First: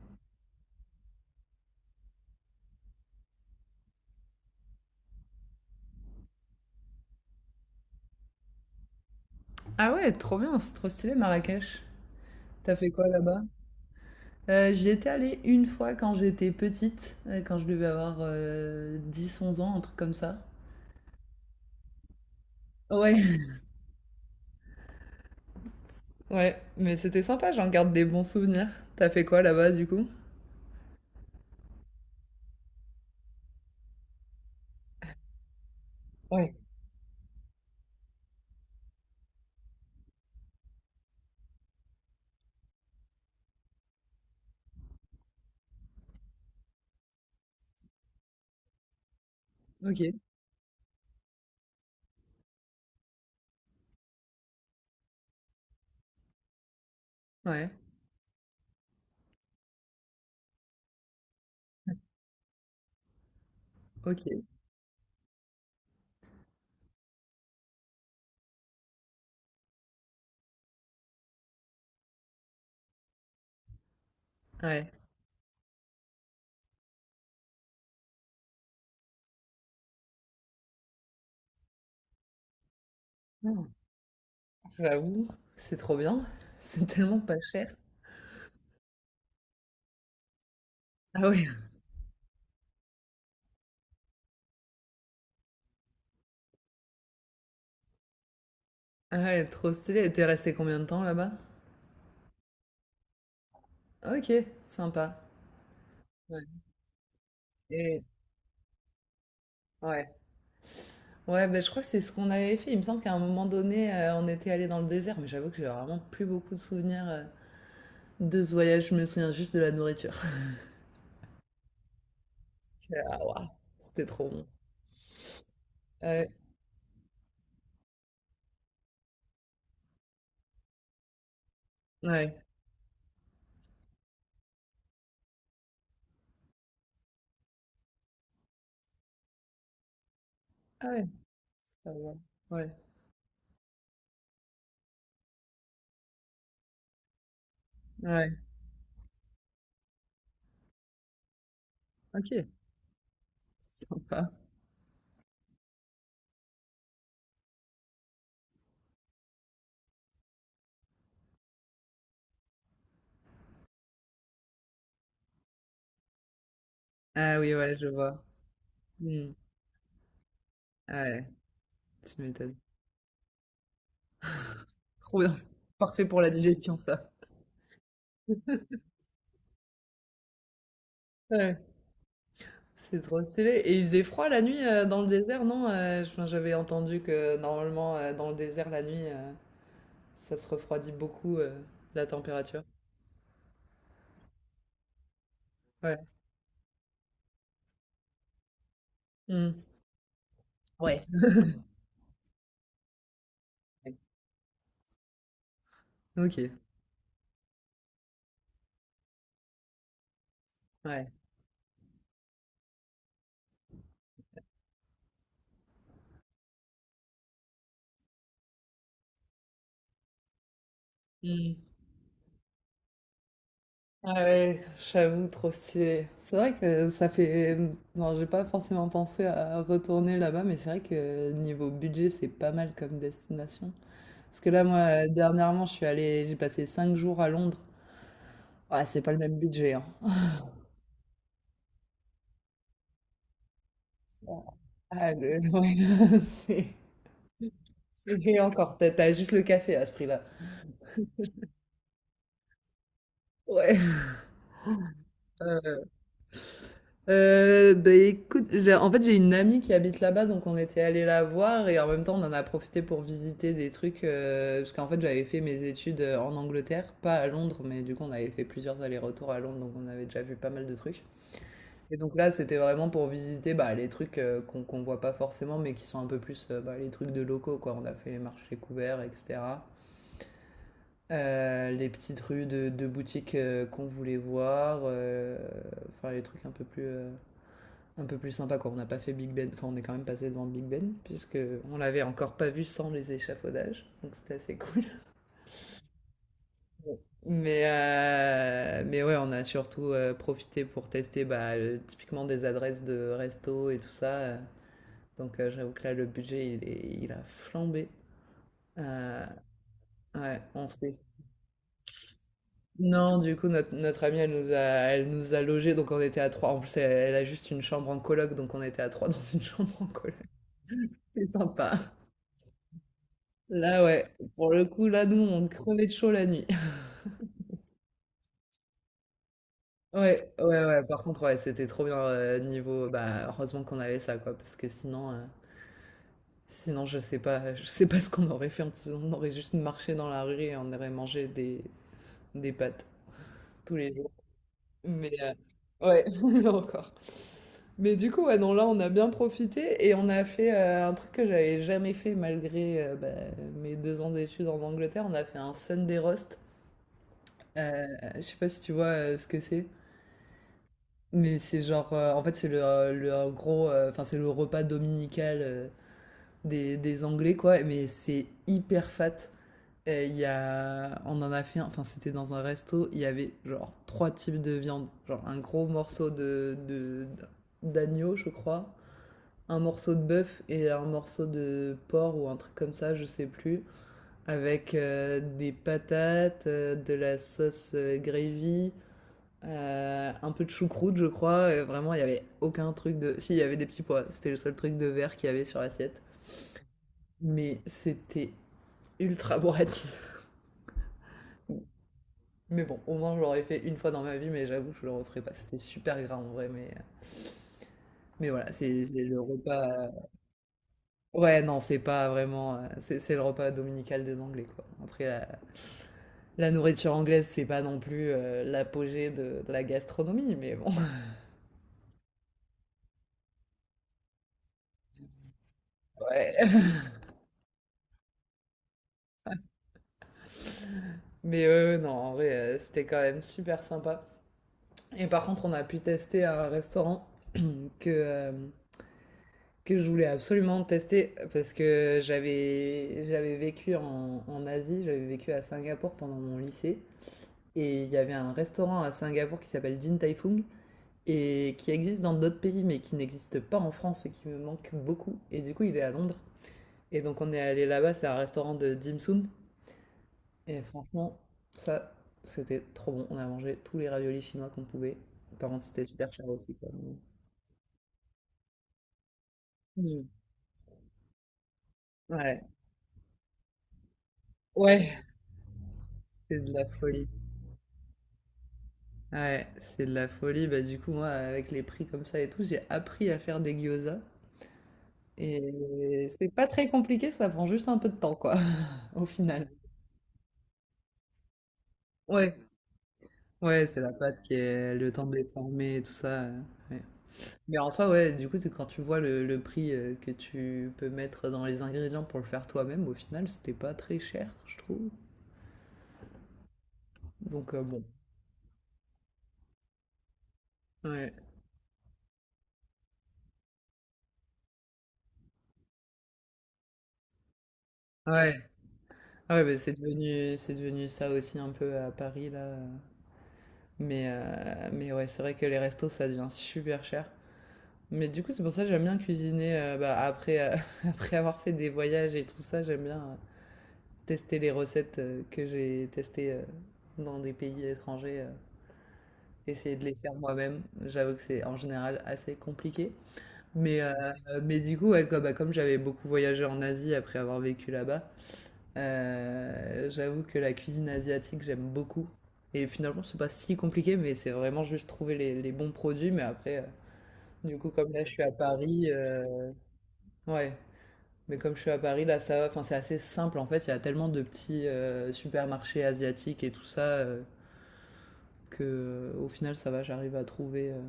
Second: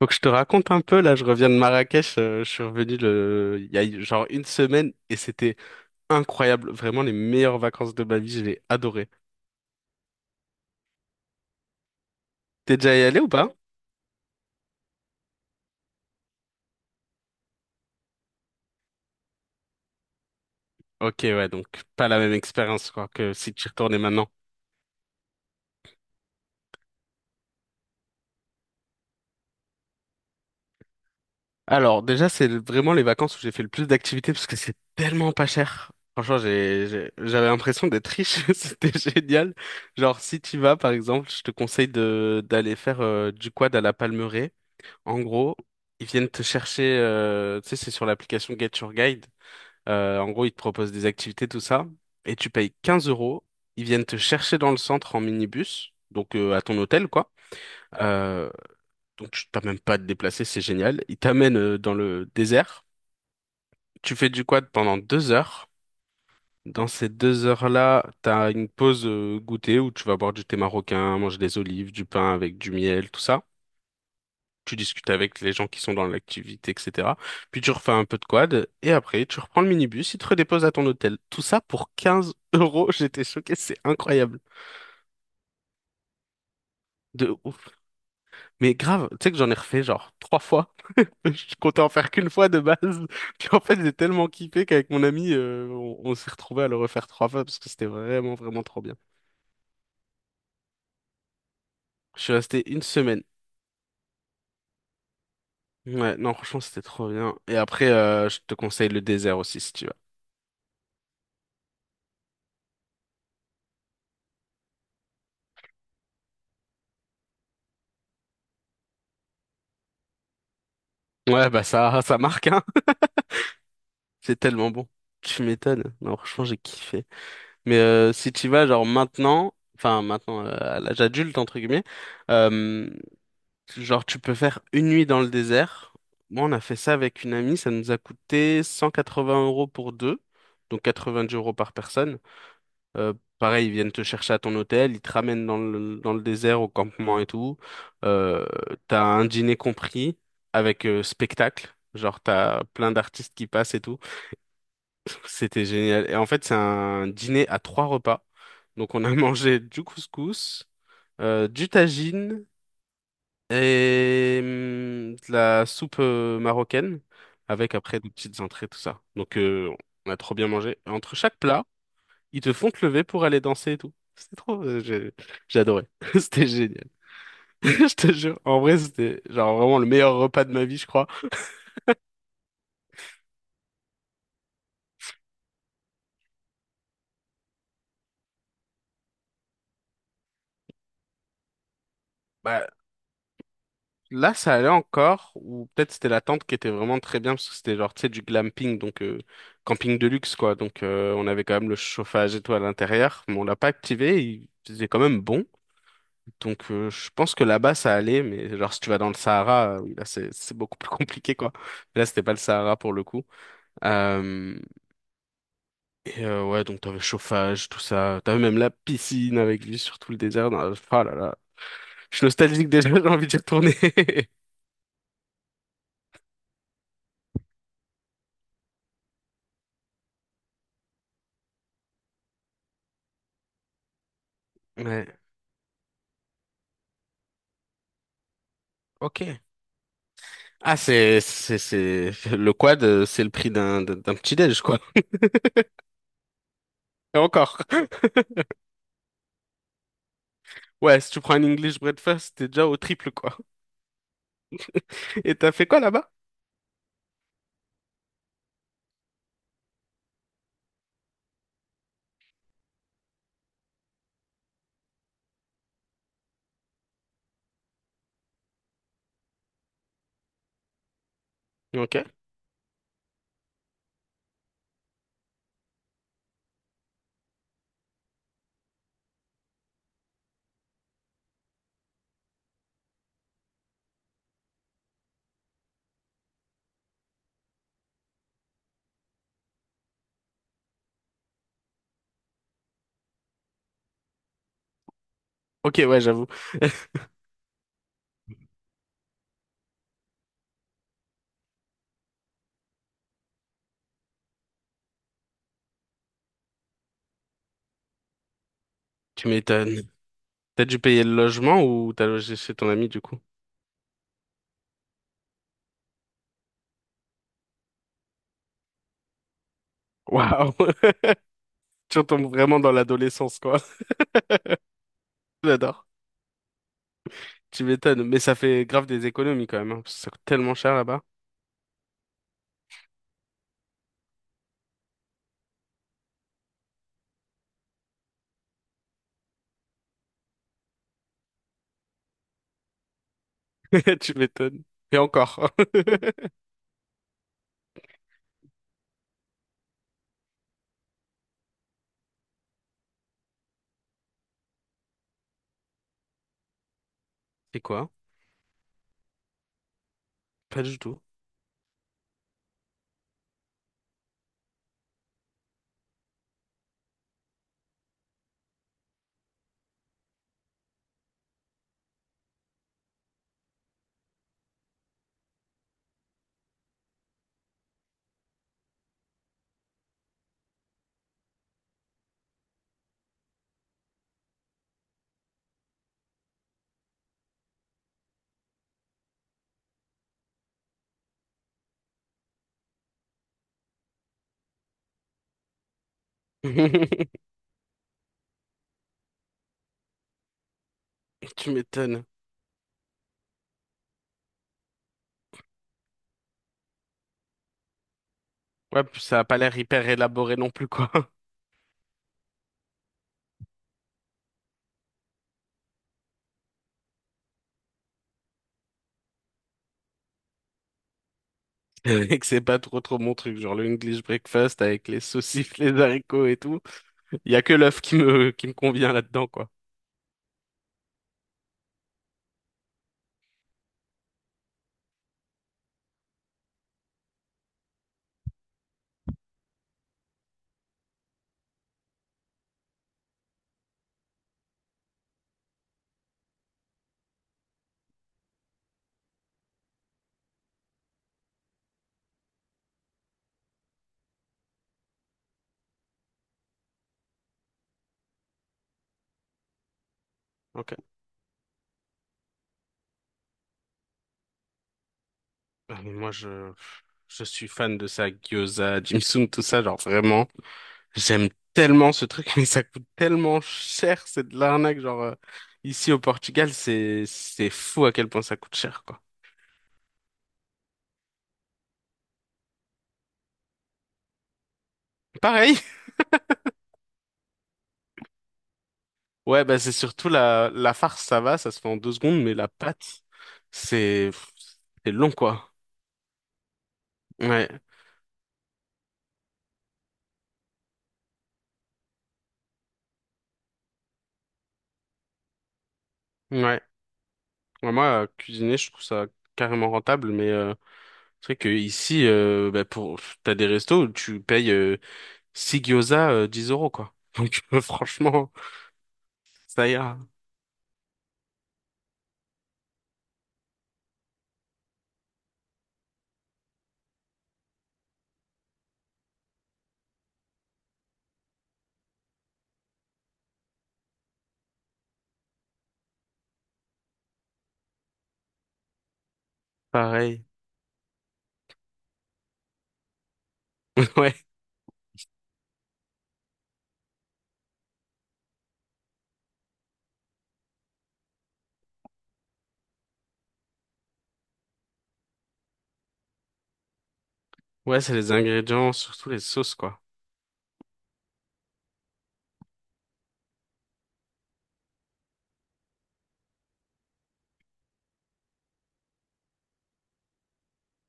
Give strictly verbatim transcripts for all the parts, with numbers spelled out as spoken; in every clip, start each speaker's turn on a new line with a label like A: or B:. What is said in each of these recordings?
A: Faut que je te raconte un peu, là, je reviens de Marrakech, euh, je suis revenu le... il y a genre une semaine et c'était incroyable, vraiment les meilleures vacances de ma vie, je l'ai adoré.
B: Ah ouais, trop bien, c'est trop stylé Marrakech. T'as
A: T'es
B: fait
A: déjà y
B: quoi
A: allé ou
B: là-bas?
A: pas?
B: Euh, j'y étais allée une fois quand j'étais petite, euh, quand je devais avoir euh, dix onze ans, un truc comme ça.
A: Ok, ouais, donc pas la même expérience quoi,
B: Ouais,
A: que si tu y retournais maintenant.
B: ouais, mais c'était sympa, j'en garde des bons souvenirs. T'as fait quoi là-bas du coup?
A: Alors déjà, c'est le- vraiment les vacances où j'ai fait le plus d'activités parce que c'est tellement pas cher. Franchement,
B: Ouais.
A: j'ai, j'ai- j'avais l'impression d'être riche, c'était génial. Genre, si tu vas, par exemple, je te conseille de d'aller faire euh, du quad à la Palmeraie. En gros, ils viennent te chercher, euh, tu sais, c'est sur l'application Get Your Guide.
B: Ok,
A: Euh, en gros, ils te proposent des activités, tout ça, et tu payes quinze euros. Ils viennent te chercher dans le centre en minibus, donc euh, à ton hôtel, quoi.
B: ouais,
A: Euh, donc tu t'as même pas à te déplacer, c'est génial. Ils t'amènent euh, dans le désert. Tu
B: ok,
A: fais du quad pendant deux heures. Dans ces deux heures-là, t'as une pause euh, goûter où tu vas boire du thé marocain, manger des olives, du pain avec du miel, tout ça. Tu
B: ouais.
A: discutes avec les gens qui sont dans l'activité, et cetera. Puis tu refais un peu de quad, et après, tu reprends le minibus, il te redépose à ton hôtel. Tout ça pour quinze euros, j'étais choqué,
B: Hmm.
A: c'est incroyable.
B: J'avoue, c'est trop bien, c'est tellement
A: De
B: pas
A: ouf.
B: cher.
A: Mais grave, tu sais que j'en ai refait genre trois fois.
B: Ah ouais,
A: Je comptais en faire qu'une fois de base. Puis en fait, j'ai tellement kiffé qu'avec mon ami, euh, on, on s'est retrouvé à le refaire trois fois parce que c'était vraiment, vraiment trop bien.
B: ah ouais, trop stylé. Et t'es resté combien de temps là-bas?
A: Je suis resté une semaine.
B: Ok, sympa.
A: Ouais, non,
B: Ouais.
A: franchement, c'était trop bien. Et après,
B: Et
A: euh, je te conseille le désert aussi si tu veux.
B: ouais. Ouais, ben, je crois que c'est ce qu'on avait fait. Il me semble qu'à un moment donné, euh, on était allé dans le désert, mais j'avoue que j'ai vraiment plus beaucoup de souvenirs euh, de ce voyage. Je me souviens juste de la nourriture.
A: Ouais, bah ça, ça marque, hein.
B: J'étais là, ah, waouh, c'était trop
A: C'est
B: bon.
A: tellement bon. Tu m'étonnes. Non,
B: Ouais,
A: franchement, j'ai kiffé. Mais euh, si tu y vas, genre maintenant, enfin maintenant, euh, à l'âge adulte, entre guillemets,
B: ouais.
A: euh, genre tu peux faire une nuit dans le désert. Moi, on a fait ça avec une amie, ça nous a coûté cent quatre-vingts euros pour deux, donc
B: Ah ouais,
A: quatre-vingt-dix euros par
B: ça va.
A: personne.
B: Ouais,
A: Euh, pareil, ils viennent te chercher à ton hôtel, ils te ramènent dans le, dans le désert, au campement et tout.
B: ouais.
A: Euh, t'as un dîner compris avec euh, spectacle, genre
B: Ok,
A: t'as plein d'artistes qui passent et tout.
B: sympa.
A: C'était génial. Et en fait, c'est un dîner à trois repas. Donc, on a mangé du couscous, euh, du tagine et hum, de la soupe euh, marocaine
B: Ah oui,
A: avec
B: ouais, je
A: après des
B: vois.
A: petites entrées, tout ça.
B: Hmm.
A: Donc, euh, on a trop bien mangé. Et
B: Ah
A: entre
B: ouais,
A: chaque plat,
B: tu
A: ils te
B: m'étonnes.
A: font te lever pour aller danser et tout. C'était trop. euh, j'ai
B: Trop bien.
A: j'ai adoré.
B: Parfait pour la
A: C'était
B: digestion,
A: génial.
B: ça.
A: Je te jure. En vrai, c'était genre vraiment le meilleur repas de ma vie, je crois.
B: Ouais, c'est trop stylé. Et il faisait froid la nuit euh, dans le désert, non? Euh, je- enfin, j'avais entendu que normalement, euh, dans le désert, la nuit, euh, ça se refroidit beaucoup, heu, la température?
A: Bah, là, ça allait encore, ou peut-être
B: Ouais.
A: c'était la tente qui était vraiment très bien, parce que c'était genre, tu sais, du glamping, donc euh,
B: Mmh.
A: camping de luxe, quoi. Donc,
B: Ouais.
A: euh, on avait quand même le chauffage et tout à l'intérieur, mais on l'a pas
B: Ouais.
A: activé, il faisait quand même bon.
B: OK.
A: Donc, euh, je pense que là-bas, ça allait, mais genre, si tu vas dans le Sahara, euh, oui, là, c'est c'est beaucoup plus
B: Ouais.
A: compliqué, quoi. Là, c'était pas le Sahara pour le coup. Euh, et euh, ouais, donc t'avais chauffage, tout ça. T'avais même la piscine avec vue sur tout le désert. dans la- Oh là là,
B: Mmh.
A: je suis nostalgique déjà, j'ai envie d'y retourner.
B: Ah ouais, j'avoue, trop stylé. C'est vrai que ça fait, mmh, non, j'ai pas forcément pensé à retourner là-bas, mais c'est vrai que niveau budget, c'est pas mal comme destination. Parce que là,
A: Ouais.
B: moi, dernièrement, je suis allée, j'ai passé cinq jours à Londres. Ah, c'est pas le
A: Ok.
B: même budget, hein.
A: Ah, c'est, c'est, c'est, le quad, euh, c'est le prix d'un, d'un d'un petit déj, quoi.
B: Ah le ouais, c'est
A: Et encore.
B: c'est encore. T'as as juste le café à ce prix-là.
A: Ouais, si tu prends un English breakfast, t'es déjà au triple, quoi.
B: Ouais.
A: Et
B: Ouais,
A: t'as
B: ouais,
A: fait quoi
B: ouais.
A: là-bas?
B: Euh, bah écoute, j'ai- en fait j'ai une amie qui habite là-bas, donc on était allé la voir et en même temps on en a profité pour visiter des trucs, euh, parce qu'en fait j'avais fait mes études euh, en Angleterre, pas à Londres, mais du coup on avait fait plusieurs allers-retours à Londres, donc on avait déjà vu pas mal de trucs. Et
A: Ok.
B: donc là c'était vraiment pour visiter bah, les trucs euh, qu'on qu'on voit pas forcément, mais qui sont un peu plus euh, bah, les trucs de locaux, quoi. On a fait les marchés couverts, et cetera. Euh, les petites rues de, de boutiques euh, qu'on voulait voir, euh, enfin les trucs un peu plus euh, un peu plus sympa quoi. On n'a pas fait Big Ben, enfin on est quand même passé devant Big Ben puisque on l'avait encore pas vu sans les échafaudages, donc c'était assez cool.
A: Ok, ouais, j'avoue.
B: Ouais. Mais euh, mais ouais, on a surtout euh, profité pour tester bah, le- typiquement des adresses de resto et tout ça. euh. Donc euh, j'avoue que là le budget il est- il a flambé. Euh,
A: Tu m'étonnes.
B: ouais,
A: T'as
B: on
A: dû
B: sait.
A: payer le logement ou t'as logé chez ton ami, du
B: Non,
A: coup?
B: du coup, notre, notre amie, elle nous a, elle nous a logés, donc on était à trois. En plus, elle, elle a juste une chambre en coloc, donc on était à trois dans une chambre en coloc.
A: Waouh!
B: C'est sympa.
A: Tu retombes vraiment dans l'adolescence, quoi.
B: Là, ouais, pour le coup, là, nous, on crevait
A: J'adore.
B: de chaud la nuit.
A: Tu m'étonnes. Mais ça fait grave des économies, quand même, hein, parce que ça coûte
B: Ouais,
A: tellement
B: ouais,
A: cher
B: ouais. Par
A: là-bas.
B: contre, ouais, c'était trop bien euh, niveau. Bah, heureusement qu'on avait ça, quoi, parce que sinon, euh, sinon, je sais pas, je sais pas ce qu'on aurait fait. On aurait juste marché dans la rue et on aurait mangé des, des pâtes tous les jours.
A: Tu m'étonnes. Et
B: Mais euh,
A: encore.
B: ouais, encore. Mais du coup, ouais, non, là, on a bien profité et on a fait euh, un truc que j'avais jamais fait malgré euh, bah, mes deux ans d'études en Angleterre. On a fait un Sunday roast.
A: C'est
B: Euh,
A: quoi?
B: je sais pas si tu vois euh, ce que c'est.
A: Pas du tout.
B: Mais c'est genre, euh, en fait, c'est le, euh, le, euh, gros, euh, enfin, c'est le repas dominical euh, des, des Anglais, quoi. Mais c'est hyper fat. Et il y a, on en a fait un, enfin, c'était dans un resto, il y avait genre trois types de viande. Genre un gros morceau de, de- d'agneau, je crois, un morceau de bœuf et un morceau de porc ou un truc comme ça, je sais plus. Avec euh, des patates, euh, de la sauce euh, gravy, euh, un peu de choucroute, je crois, et vraiment, il n'y avait aucun truc de. Si, il y avait des petits pois. C'était le seul truc de verre qu'il y avait sur l'assiette. Mais c'était ultra bourratif.
A: Tu m'étonnes.
B: Mais bon, au moins, je l'aurais fait une fois dans ma vie, mais j'avoue, je le referai pas. C'était super gras en vrai, mais, mais voilà,
A: Ouais,
B: c'est
A: puis
B: c'est
A: ça
B: le
A: a pas l'air
B: repas.
A: hyper
B: euh,
A: élaboré non plus, quoi.
B: Ouais, non, c'est pas vraiment. euh, C'est c'est le repas dominical des Anglais, quoi. Après, la, la nourriture anglaise, c'est pas non plus euh, l'apogée de, de la gastronomie, mais bon.
A: Et que c'est pas trop trop mon truc, genre le English breakfast avec les saucisses, les haricots et tout.
B: Ouais.
A: Il y a que l'œuf qui me qui me convient là-dedans, quoi.
B: Mais euh, non, en vrai, euh, c'était quand même super sympa. Et par contre, on a pu tester un restaurant que, euh, que je voulais absolument tester parce que j'avais, j'avais vécu en, en Asie, j'avais vécu à Singapour pendant mon lycée. Et il y avait un restaurant à Singapour qui s'appelle Din Tai Fung et qui existe dans d'autres pays mais qui n'existe pas en France et qui me manque beaucoup. Et du coup, il est à Londres. Et donc, on est allé là-bas, c'est un restaurant de dim sum. Et
A: Ok.
B: franchement, ça, c'était trop bon. On a mangé tous les raviolis chinois qu'on pouvait. Par contre,
A: Ah,
B: c'était
A: mais moi,
B: super cher
A: je
B: aussi, quoi.
A: je suis fan de ça, gyoza, Jimsum, tout ça, genre
B: Mm.
A: vraiment. J'aime tellement ce truc,
B: Ouais,
A: mais ça coûte tellement cher, c'est de l'arnaque,
B: ouais,
A: genre euh, ici au
B: c'est de
A: Portugal,
B: la
A: c'est
B: folie.
A: c'est fou à quel point ça coûte cher, quoi.
B: Ouais, c'est de la folie. Bah, du coup, moi, avec les prix comme ça et tout, j'ai appris à faire des gyozas.
A: Pareil,
B: Et c'est pas très compliqué, ça prend juste un peu de temps, quoi, au
A: ouais,
B: final.
A: bah c'est surtout la, la farce, ça va, ça se fait en deux secondes, mais
B: Ouais,
A: la pâte,
B: ouais, c'est la
A: c'est
B: pâte qui est le
A: c'est
B: temps
A: long,
B: de
A: quoi.
B: déformer et tout ça. euh, ouais.
A: Ouais,
B: Mais en soi, ouais, du coup, c'est quand tu vois le, le prix euh, que tu peux mettre dans les ingrédients pour le faire toi-même, au final, c'était pas très cher, je trouve.
A: ouais.
B: Donc, euh,
A: Ouais,
B: bon.
A: moi, euh, cuisiner, je trouve ça carrément rentable, mais euh,
B: Ouais,
A: c'est vrai que ici, euh, bah pour, pff, t'as des restos où tu payes euh, six gyoza, euh, dix euros, quoi. Donc, franchement,
B: ouais. Ah ouais, bah,
A: ça
B: c'est
A: ira.
B: devenu, c'est devenu ça aussi un peu à Paris, là. euh. Mais, euh, mais ouais, c'est vrai que les restos, ça devient super cher. Mais du coup, c'est pour ça que j'aime bien cuisiner euh, bah, après, euh, après avoir fait des voyages et tout ça, j'aime bien euh, tester les recettes euh, que j'ai testées euh, dans des pays étrangers, euh, essayer de les faire
A: Pareil.
B: moi-même. J'avoue que c'est en général assez compliqué. Mais, euh,
A: Ouais.
B: mais du coup, ouais, comme, bah, comme j'avais beaucoup voyagé en Asie après avoir vécu là-bas, euh, j'avoue que la cuisine asiatique, j'aime beaucoup. Et finalement, c'est pas si compliqué, mais c'est vraiment juste trouver les, les bons produits. Mais après, euh, du coup,
A: Ouais,
B: comme
A: c'est
B: là, je
A: les
B: suis à
A: ingrédients,
B: Paris,
A: surtout les
B: euh,
A: sauces, quoi.
B: ouais. Mais comme je suis à Paris, là, ça va. Enfin, c'est assez simple. En fait, il y a tellement de petits euh, supermarchés asiatiques et tout ça euh, que, euh, au final, ça va. J'arrive à trouver. euh.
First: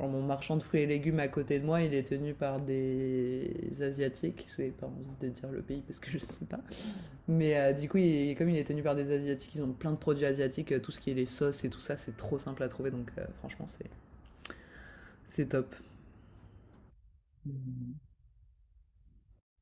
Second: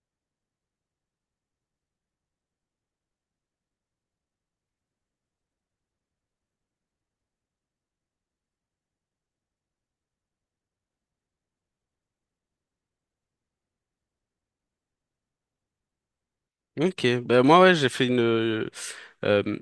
B: Genre, mon marchand de fruits et légumes à côté de moi, il est tenu par des asiatiques. J'ai pas envie de dire le pays parce que je sais pas. Mais euh, du coup, il- comme il est tenu par des Asiatiques, ils ont plein de produits asiatiques, euh, tout ce qui est les sauces et tout ça, c'est trop simple à trouver, donc euh, franchement, c'est c'est top.
A: Ok, ben moi ouais j'ai
B: Mm.
A: fait une, Euh,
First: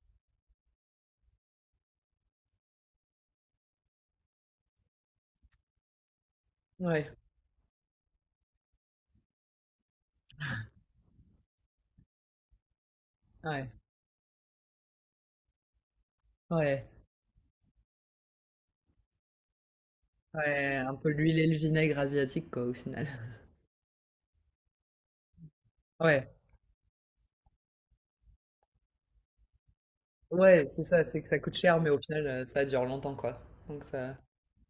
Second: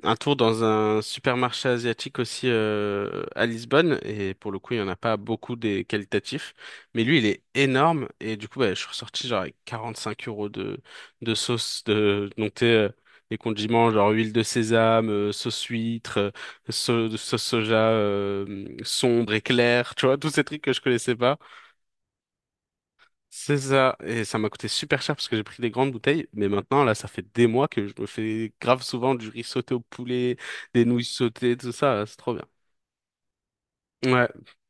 A: un tour dans un supermarché asiatique aussi euh, à Lisbonne et pour le coup il y en a pas beaucoup des qualitatifs mais
B: Ouais,
A: lui il est énorme et du coup bah, je suis ressorti genre avec cinq euros de de sauce de donc t'es, euh, les
B: ouais,
A: condiments genre huile de sésame euh, sauce huître euh,
B: ouais,
A: sau- sauce soja euh, sombre et claire tu vois tous ces trucs que
B: ouais,
A: je
B: un peu
A: connaissais
B: l'huile
A: pas.
B: et le vinaigre asiatique, quoi, au final.
A: C'est ça, et ça m'a coûté super cher parce que j'ai pris des grandes bouteilles,
B: Ouais,
A: mais maintenant, là, ça fait des mois que je me fais grave souvent du riz sauté au poulet,
B: ouais, c'est
A: des
B: ça,
A: nouilles
B: c'est que ça coûte
A: sautées, tout
B: cher, mais au
A: ça, c'est
B: final,
A: trop
B: euh,
A: bien.
B: ça dure longtemps, quoi. Donc ça...
A: Ouais,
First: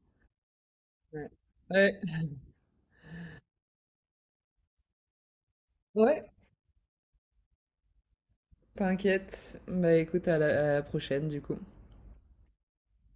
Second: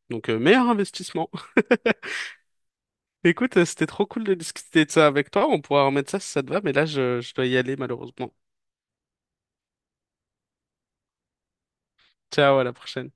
A: donc euh, meilleur
B: Ouais,
A: investissement.
B: ouais,
A: Écoute, euh, c'était trop cool de discuter de ça avec toi, on pourra remettre ça
B: ouais,
A: si ça te va, mais là, je, je dois y aller malheureusement.
B: t'inquiète. Bah écoute, à la à la prochaine, du coup.
A: Ciao, à la prochaine.